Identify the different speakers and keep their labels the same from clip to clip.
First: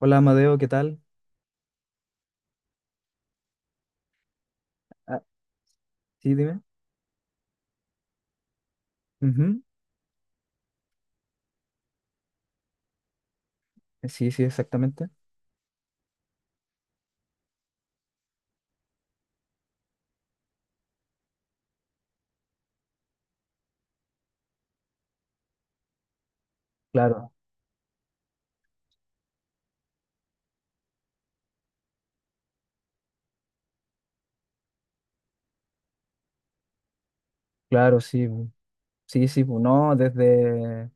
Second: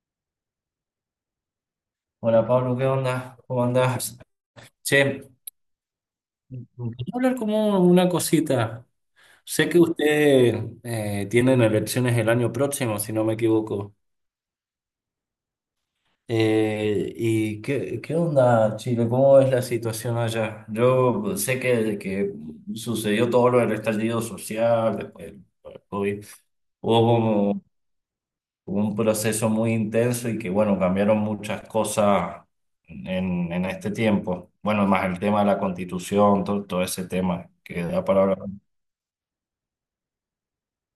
Speaker 1: Hola Amadeo, ¿qué tal?
Speaker 2: Hola Pablo, ¿qué onda? ¿Cómo andás? Che,
Speaker 1: Ah, sí, dime.
Speaker 2: quería hablar como una cosita.
Speaker 1: Ujú.
Speaker 2: Sé que usted tienen elecciones el año próximo, si no me equivoco.
Speaker 1: Sí, sí, exactamente.
Speaker 2: ¿Y qué onda, Chile? ¿Cómo es la situación allá? Yo sé que sucedió todo lo del estallido social, después del COVID. Hubo
Speaker 1: Claro,
Speaker 2: como Hubo un proceso muy intenso y que, bueno, cambiaron muchas cosas en este tiempo. Bueno, más el tema de la constitución, todo ese tema que
Speaker 1: claro,
Speaker 2: da para
Speaker 1: sí.
Speaker 2: hablar.
Speaker 1: bu. Sí, sí, no,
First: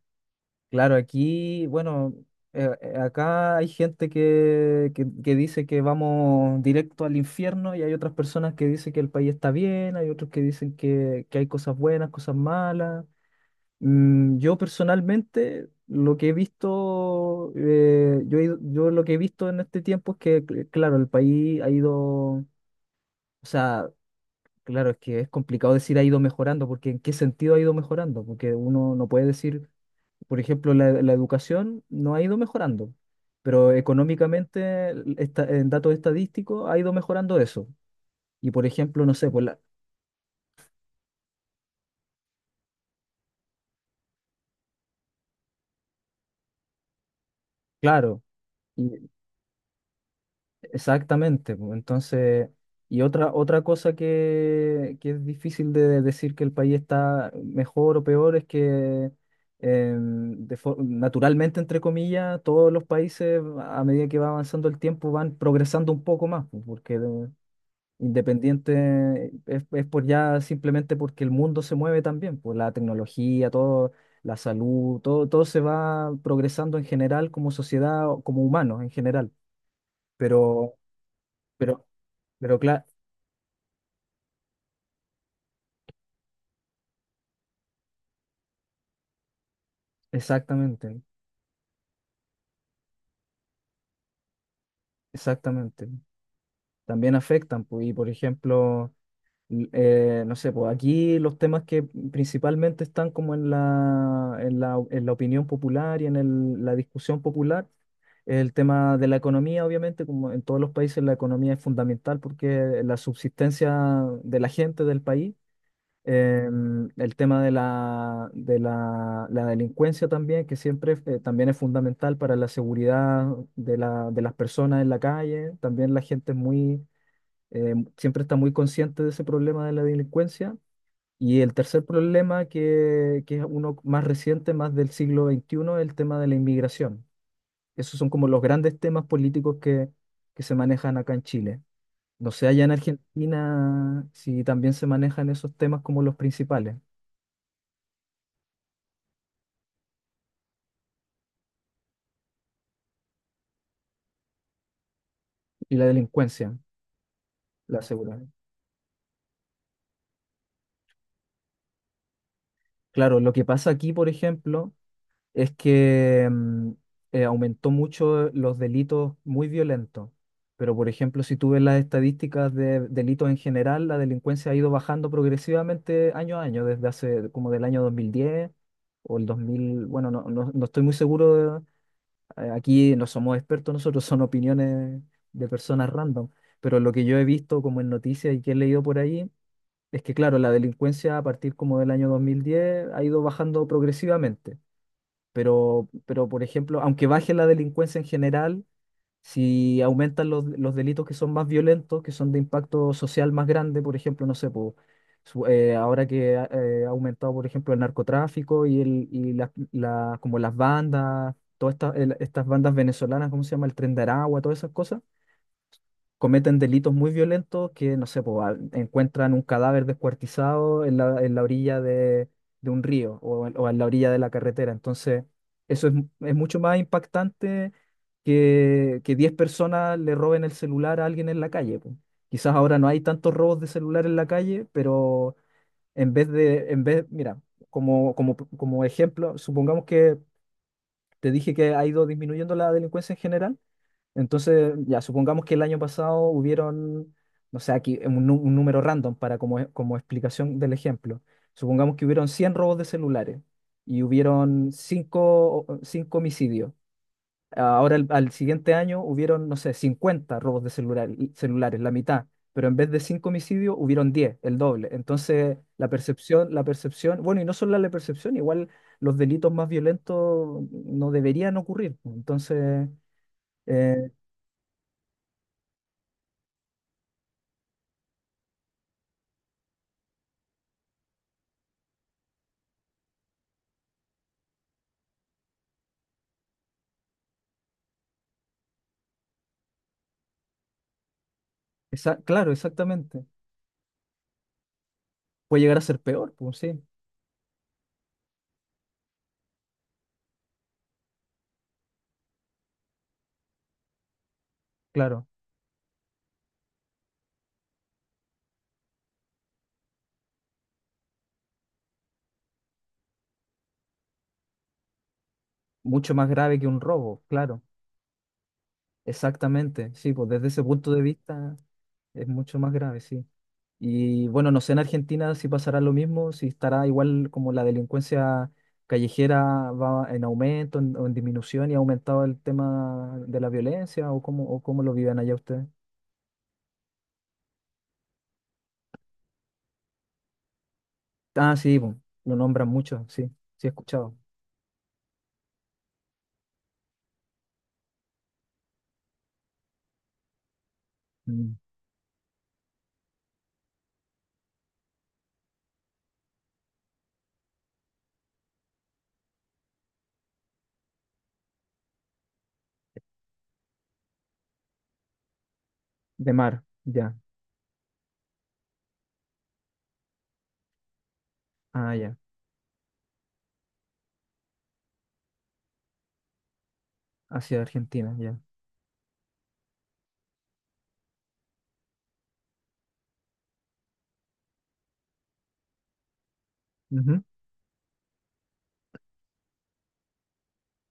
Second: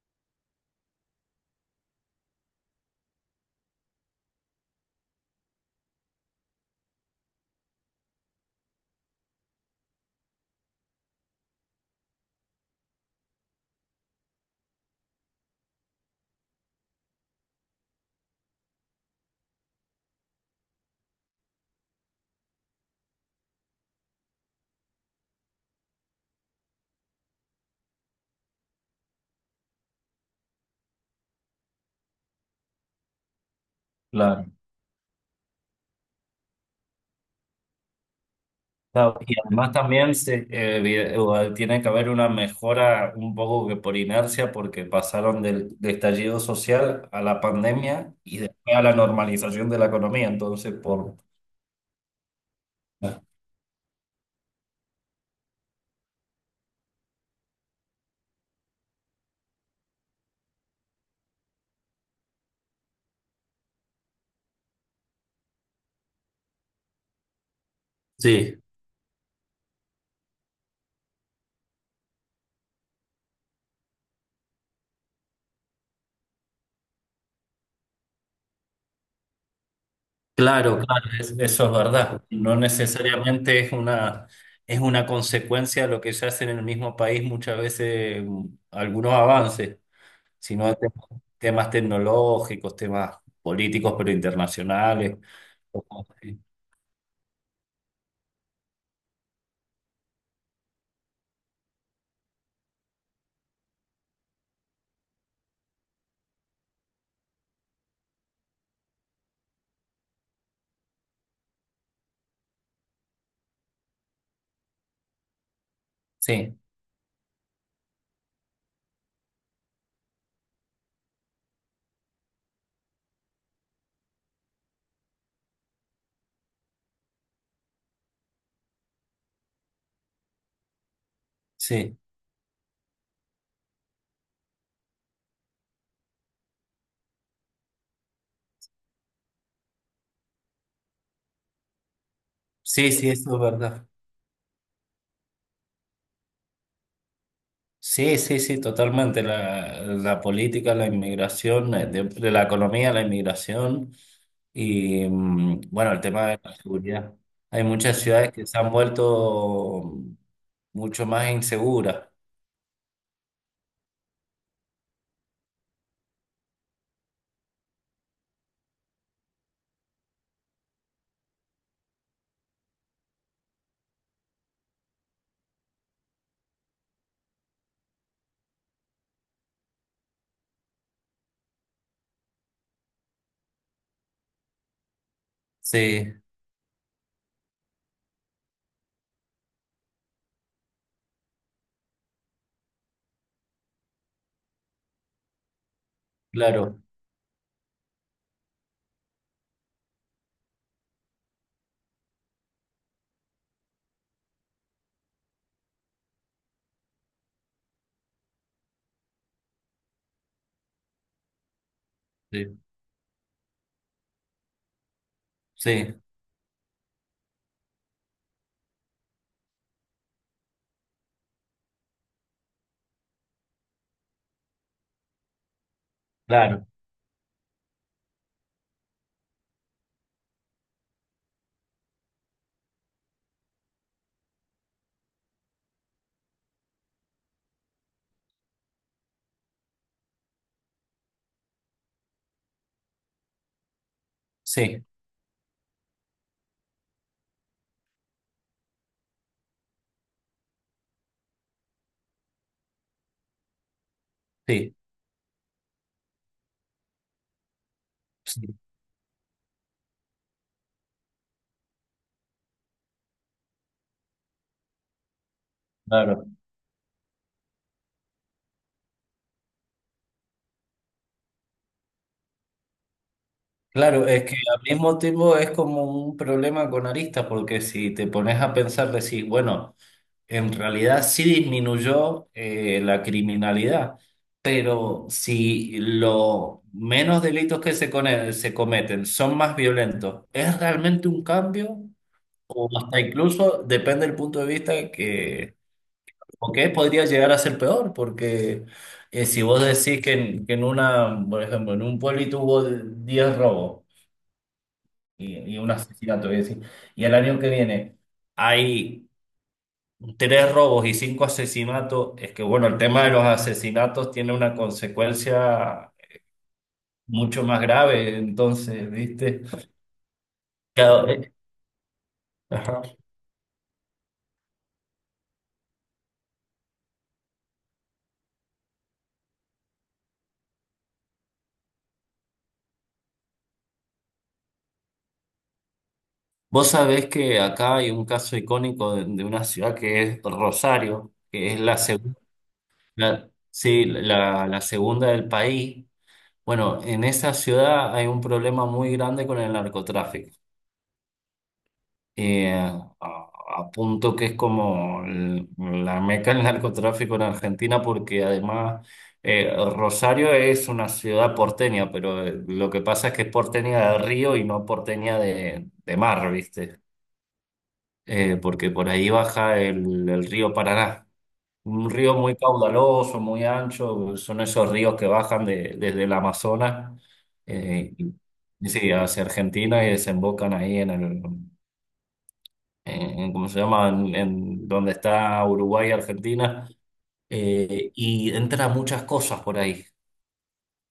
Speaker 1: claro, aquí, bueno, acá hay gente que dice que vamos directo al infierno, y hay otras personas que dicen que el país está bien, hay otros que dicen que hay cosas buenas, cosas malas. Yo personalmente, lo que he visto, yo, yo lo que he visto en este tiempo es que, claro, el país ha ido. O sea, claro, es que es complicado decir ha ido mejorando, porque ¿en qué sentido ha ido mejorando? Porque uno no puede decir, por ejemplo, la educación no ha ido mejorando, pero
Speaker 2: Claro.
Speaker 1: económicamente, en datos estadísticos, ha ido mejorando eso. Y por ejemplo, no
Speaker 2: Claro,
Speaker 1: sé,
Speaker 2: y además también tiene que haber una mejora un poco que por inercia, porque pasaron del estallido social a la pandemia
Speaker 1: claro.
Speaker 2: y después a la normalización de la economía. Entonces, por...
Speaker 1: Exactamente, pues, entonces, otra cosa que es difícil de decir que el país está mejor o peor es que, naturalmente, entre comillas, todos los países a medida que va avanzando el tiempo van progresando un poco más, pues,
Speaker 2: Sí.
Speaker 1: independiente es por ya, simplemente porque el mundo se mueve también, pues la tecnología, todo, la salud, todo, todo se va progresando en general, como sociedad o como humanos en general, pero...
Speaker 2: Claro, claro, eso es
Speaker 1: Pero
Speaker 2: verdad. No
Speaker 1: pero claro,
Speaker 2: necesariamente es una consecuencia de lo que se hace en el mismo país muchas veces algunos avances, sino de
Speaker 1: exactamente,
Speaker 2: temas tecnológicos, temas políticos, pero internacionales. O
Speaker 1: exactamente.
Speaker 2: cosas así.
Speaker 1: También afectan, pues, y por ejemplo, no sé, pues aquí los temas que principalmente están como en la opinión popular y en la discusión popular, el tema de la economía, obviamente, como en todos los países la economía es fundamental porque la subsistencia de la gente del país.
Speaker 2: Sí,
Speaker 1: El tema de la delincuencia también, que siempre, también es fundamental para la seguridad de las personas en la calle. También la gente es muy, siempre está muy consciente de ese problema de la delincuencia. Y el tercer
Speaker 2: sí,
Speaker 1: problema, que es uno más reciente, más del siglo XXI, es el tema de la inmigración. Esos son como los grandes temas políticos que se manejan acá en Chile. No sé, allá en
Speaker 2: sí, eso es verdad.
Speaker 1: Argentina, si también se manejan esos temas como los principales.
Speaker 2: Sí, sí, sí, totalmente. La política, la inmigración, de la economía, la inmigración
Speaker 1: Y la
Speaker 2: bueno, el tema de la
Speaker 1: delincuencia,
Speaker 2: seguridad. Hay
Speaker 1: la
Speaker 2: muchas
Speaker 1: seguridad.
Speaker 2: ciudades que se han vuelto mucho más inseguras.
Speaker 1: Claro, lo que pasa aquí, por ejemplo, es que, aumentó mucho los delitos muy violentos, pero por ejemplo, si tú ves las estadísticas de delitos en general, la delincuencia ha ido bajando progresivamente año a año, desde hace como del año 2010 o el 2000 bueno, no, no, no estoy muy seguro. Aquí no somos expertos nosotros, son opiniones de personas
Speaker 2: Sí,
Speaker 1: random, pero lo que yo he visto como en noticias y que he leído por ahí, es que claro, la delincuencia a partir como del año 2010 ha ido bajando progresivamente, pero por
Speaker 2: claro,
Speaker 1: ejemplo, aunque baje la delincuencia en general, si aumentan los delitos que son más violentos, que son de impacto social más grande. Por ejemplo, no sé, po, ahora que ha, ha aumentado, por ejemplo, el narcotráfico y, el, y la- la- como las bandas, todas estas, estas
Speaker 2: sí,
Speaker 1: bandas venezolanas, ¿cómo se llama? El Tren de Aragua, todas esas cosas
Speaker 2: sí,
Speaker 1: cometen delitos muy violentos que, no sé, po, encuentran un cadáver descuartizado en la orilla de un río, o en la orilla de la carretera. Entonces, eso es, es mucho
Speaker 2: claro,
Speaker 1: más impactante que 10 personas le roben el celular a alguien en la calle, po. Quizás ahora no hay tantos robos de celular en la calle, pero en vez de, mira, como ejemplo, supongamos que te dije que ha ido disminuyendo la delincuencia en general. Entonces,
Speaker 2: sí,
Speaker 1: ya supongamos que el año pasado hubieron, no sé, aquí un número random para como, como explicación del ejemplo. Supongamos que hubieron 100 robos de celulares y hubieron
Speaker 2: sí,
Speaker 1: 5 homicidios. Ahora, al
Speaker 2: sí,
Speaker 1: siguiente año hubieron, no sé, 50 robos de celulares, la mitad. Pero en vez de 5 homicidios, hubieron 10, el doble. Entonces, la
Speaker 2: claro.
Speaker 1: percepción, bueno, y no solo la percepción, igual los delitos más violentos no deberían ocurrir, pues. Entonces...
Speaker 2: Claro,
Speaker 1: eh,
Speaker 2: es que al mismo tiempo es como un problema con aristas, porque si te pones a pensar, decís, bueno. En realidad sí disminuyó la criminalidad, pero si los menos delitos que se cometen son más violentos, ¿es realmente un cambio?
Speaker 1: Claro,
Speaker 2: O hasta
Speaker 1: exactamente.
Speaker 2: incluso, depende del punto de vista que,
Speaker 1: Puede llegar a ser peor,
Speaker 2: o
Speaker 1: pues
Speaker 2: que
Speaker 1: sí,
Speaker 2: podría llegar a ser peor, porque si vos decís que en una, por ejemplo, en un pueblito hubo 10 robos
Speaker 1: claro.
Speaker 2: y un asesinato, voy a decir, y el año que viene hay 3 robos y 5 asesinatos. Es que, bueno, el tema de los asesinatos tiene una consecuencia
Speaker 1: Mucho más grave que un robo,
Speaker 2: mucho más
Speaker 1: claro.
Speaker 2: grave, entonces, ¿viste?
Speaker 1: Exactamente, sí, pues desde ese punto de
Speaker 2: Cada- eh,
Speaker 1: vista es mucho más
Speaker 2: ajá.
Speaker 1: grave, sí. Y bueno, no sé en Argentina si pasará lo mismo, si estará igual, como la delincuencia callejera va en aumento o en disminución, y ha aumentado el tema de la violencia, o cómo lo viven allá ustedes.
Speaker 2: Vos sabés que acá hay un caso icónico de una ciudad que es Rosario, que
Speaker 1: Ah,
Speaker 2: es la
Speaker 1: sí, pues,
Speaker 2: segunda,
Speaker 1: lo nombran mucho, sí, sí he
Speaker 2: sí,
Speaker 1: escuchado.
Speaker 2: la segunda del país. Bueno, en esa ciudad hay un problema muy grande con el narcotráfico.
Speaker 1: Mm.
Speaker 2: eh, a, a punto que es como la meca del narcotráfico en Argentina, porque además Rosario es una ciudad porteña, pero lo que pasa es que es porteña de río y no porteña de mar,
Speaker 1: De mar,
Speaker 2: ¿viste?
Speaker 1: ya.
Speaker 2: Porque por ahí baja el río Paraná. Un
Speaker 1: Ah,
Speaker 2: río
Speaker 1: ya.
Speaker 2: muy caudaloso, muy ancho, son esos ríos que bajan desde el Amazonas,
Speaker 1: Hacia
Speaker 2: eh,
Speaker 1: Argentina,
Speaker 2: y-
Speaker 1: ya.
Speaker 2: y sí, hacia Argentina y desembocan ahí en ¿cómo se llama? En donde está Uruguay y Argentina.
Speaker 1: Ujú.
Speaker 2: Y entra muchas cosas por ahí.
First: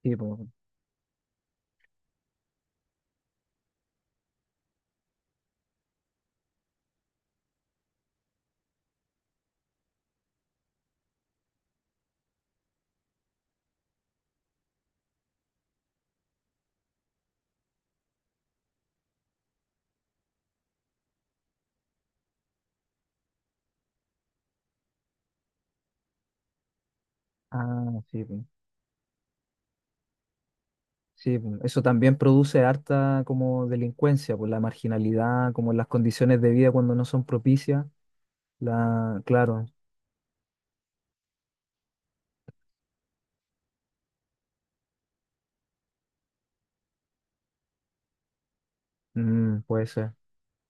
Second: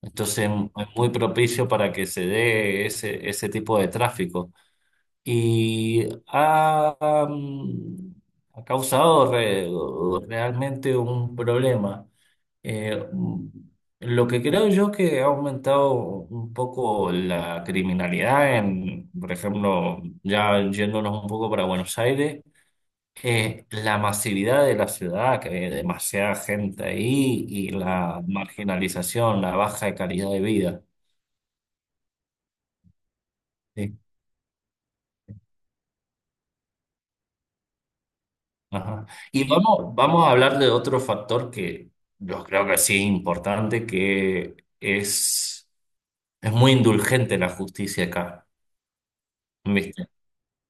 Speaker 1: Sí, po.
Speaker 2: Entonces es muy propicio para que se dé ese tipo de tráfico. Y ha, ha causado realmente un problema. Eh, mm, lo que creo yo que ha aumentado un poco la criminalidad en, por ejemplo, ya yéndonos un poco para Buenos Aires, la masividad de la ciudad, que hay demasiada gente ahí y
Speaker 1: Ah,
Speaker 2: la
Speaker 1: sí, po.
Speaker 2: marginalización, la baja de calidad de vida.
Speaker 1: Sí, po. Eso también produce harta como
Speaker 2: Sí.
Speaker 1: delincuencia, por la marginalidad, como las condiciones de vida cuando no son propicias.
Speaker 2: Ajá. Y
Speaker 1: Claro.
Speaker 2: vamos a hablar de otro factor que yo creo que sí es importante, que es muy indulgente la justicia acá.
Speaker 1: Puede
Speaker 2: ¿Viste?
Speaker 1: ser.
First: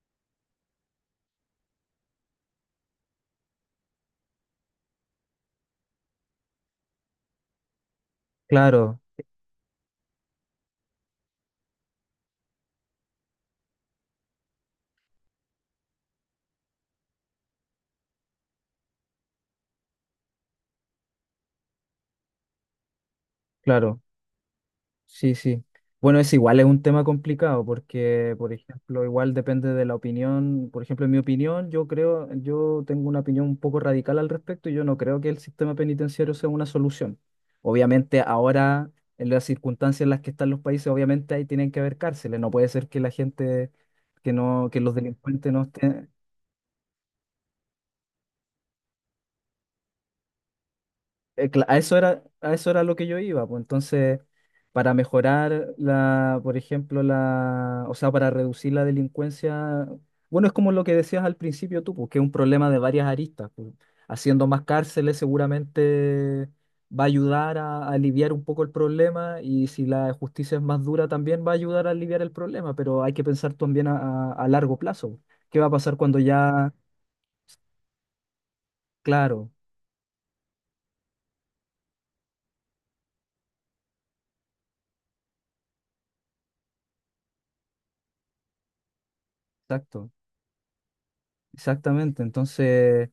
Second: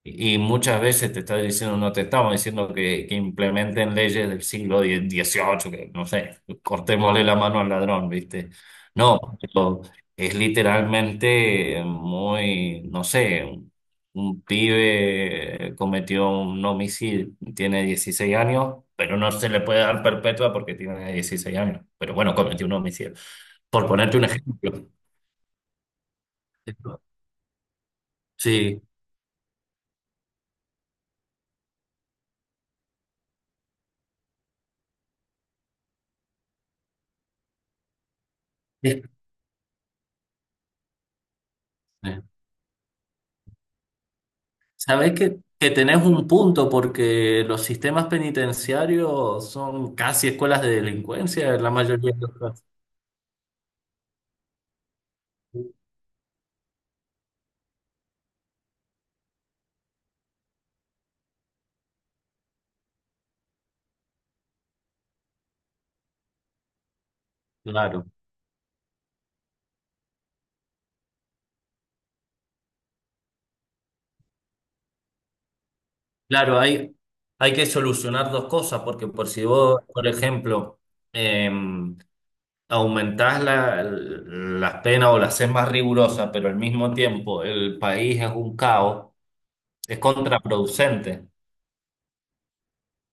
Speaker 2: Y muchas veces te está diciendo, no te estamos diciendo que implementen leyes del siglo XVIII, que no sé, cortémosle la mano al ladrón, ¿viste?
Speaker 1: Claro,
Speaker 2: No, pero es literalmente muy, no sé, un pibe cometió un homicidio, tiene 16 años, pero no se le puede dar perpetua porque tiene 16 años. Pero bueno, cometió un homicidio. Por
Speaker 1: claro.
Speaker 2: ponerte un ejemplo.
Speaker 1: Sí, sí. Bueno, es igual, es un tema complicado porque, por
Speaker 2: Sí.
Speaker 1: ejemplo, igual depende de la opinión. Por ejemplo, en mi opinión, yo creo, yo tengo una opinión un poco radical al respecto, y yo no creo que el sistema penitenciario sea una solución. Obviamente, ahora,
Speaker 2: Sí.
Speaker 1: en las circunstancias en las que están los países, obviamente ahí tienen que haber cárceles. No puede ser que la gente, que los
Speaker 2: Sabes
Speaker 1: delincuentes no
Speaker 2: que tenés
Speaker 1: estén.
Speaker 2: un punto porque los sistemas penitenciarios son casi escuelas de delincuencia en la mayoría de los
Speaker 1: A
Speaker 2: casos.
Speaker 1: eso era lo que yo iba, pues entonces, para mejorar la, por ejemplo, la, o sea, para reducir la delincuencia, bueno, es como lo que decías al principio tú, pues que es un problema de varias aristas, pues, haciendo más cárceles seguramente va a ayudar a
Speaker 2: Claro,
Speaker 1: aliviar un poco el problema, y si la justicia es más dura también va a ayudar a aliviar el problema. Pero hay que pensar también a, a largo plazo, ¿qué va a pasar cuando
Speaker 2: claro,
Speaker 1: ya,
Speaker 2: hay que solucionar dos cosas porque por si
Speaker 1: claro,
Speaker 2: vos, por ejemplo, eh, aumentás la, las penas o las haces más rigurosas, pero al mismo tiempo el país es un caos, es
Speaker 1: exacto,
Speaker 2: contraproducente.
Speaker 1: exactamente, entonces...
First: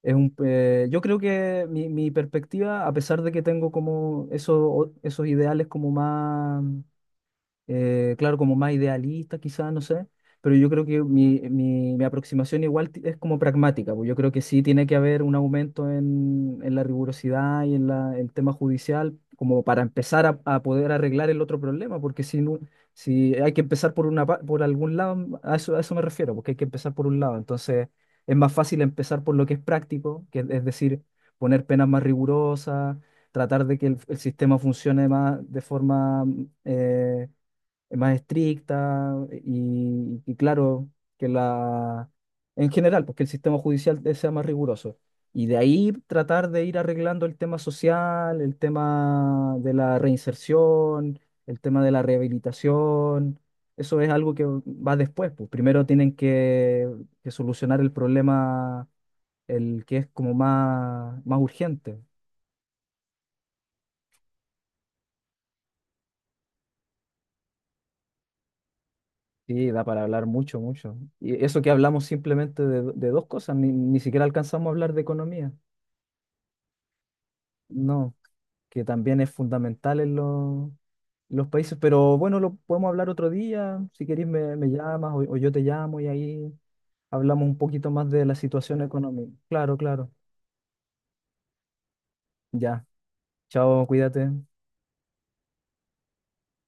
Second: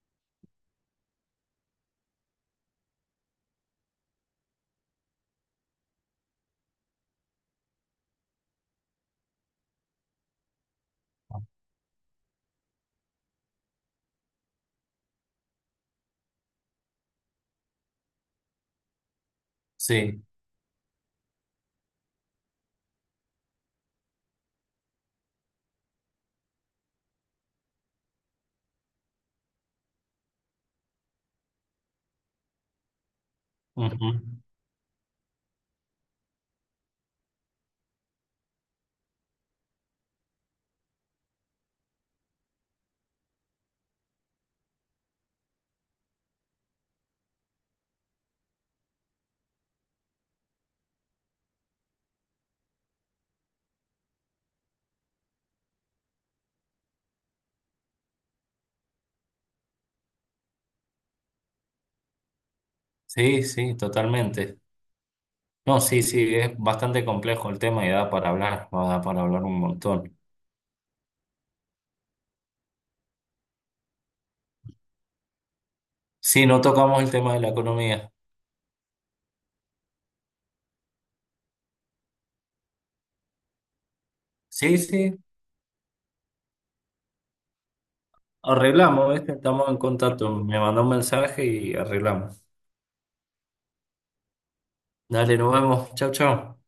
Speaker 1: Es un, yo creo que mi perspectiva, a pesar de que tengo como esos, esos ideales como más, claro, como más idealista quizás, no sé, pero yo creo que mi aproximación igual es como pragmática, pues yo creo que sí tiene que haber un aumento en la rigurosidad y en el tema judicial, como para
Speaker 2: Sí,
Speaker 1: empezar a poder arreglar el otro problema, porque si, no, si hay que empezar por, una, por algún lado, a eso me refiero, porque hay que empezar por un lado. Entonces, es más fácil empezar por lo que es práctico, que es decir, poner penas más rigurosas, tratar de que
Speaker 2: ujú.
Speaker 1: el sistema funcione más de forma, eh, más estricta. Y claro, que la, en general, pues que el sistema judicial sea más riguroso. Y de ahí tratar de ir arreglando el tema social, el tema de la reinserción, el tema de la rehabilitación. Eso es algo que va después, pues primero tienen que solucionar el problema, el que es como más, más urgente.
Speaker 2: Sí, sí, totalmente. No, sí, sí, es bastante complejo el tema y da para hablar un
Speaker 1: Sí, da para
Speaker 2: montón.
Speaker 1: hablar mucho, mucho. Y eso que hablamos simplemente de dos cosas, ni, ni siquiera alcanzamos a hablar de economía.
Speaker 2: Sí, no tocamos el tema de la economía.
Speaker 1: No, que también es fundamental en los países, pero bueno, lo podemos hablar otro día. Si querés me, me
Speaker 2: Sí,
Speaker 1: llamas
Speaker 2: sí,
Speaker 1: o yo te llamo y ahí hablamos un poquito más de la situación
Speaker 2: arreglamos,
Speaker 1: económica.
Speaker 2: ¿viste? Estamos en
Speaker 1: Claro, claro.
Speaker 2: contacto. Me mandó un mensaje y arreglamos.
Speaker 1: Ya. Chao, cuídate.
Speaker 2: Dale, nos vemos. Chau, chau.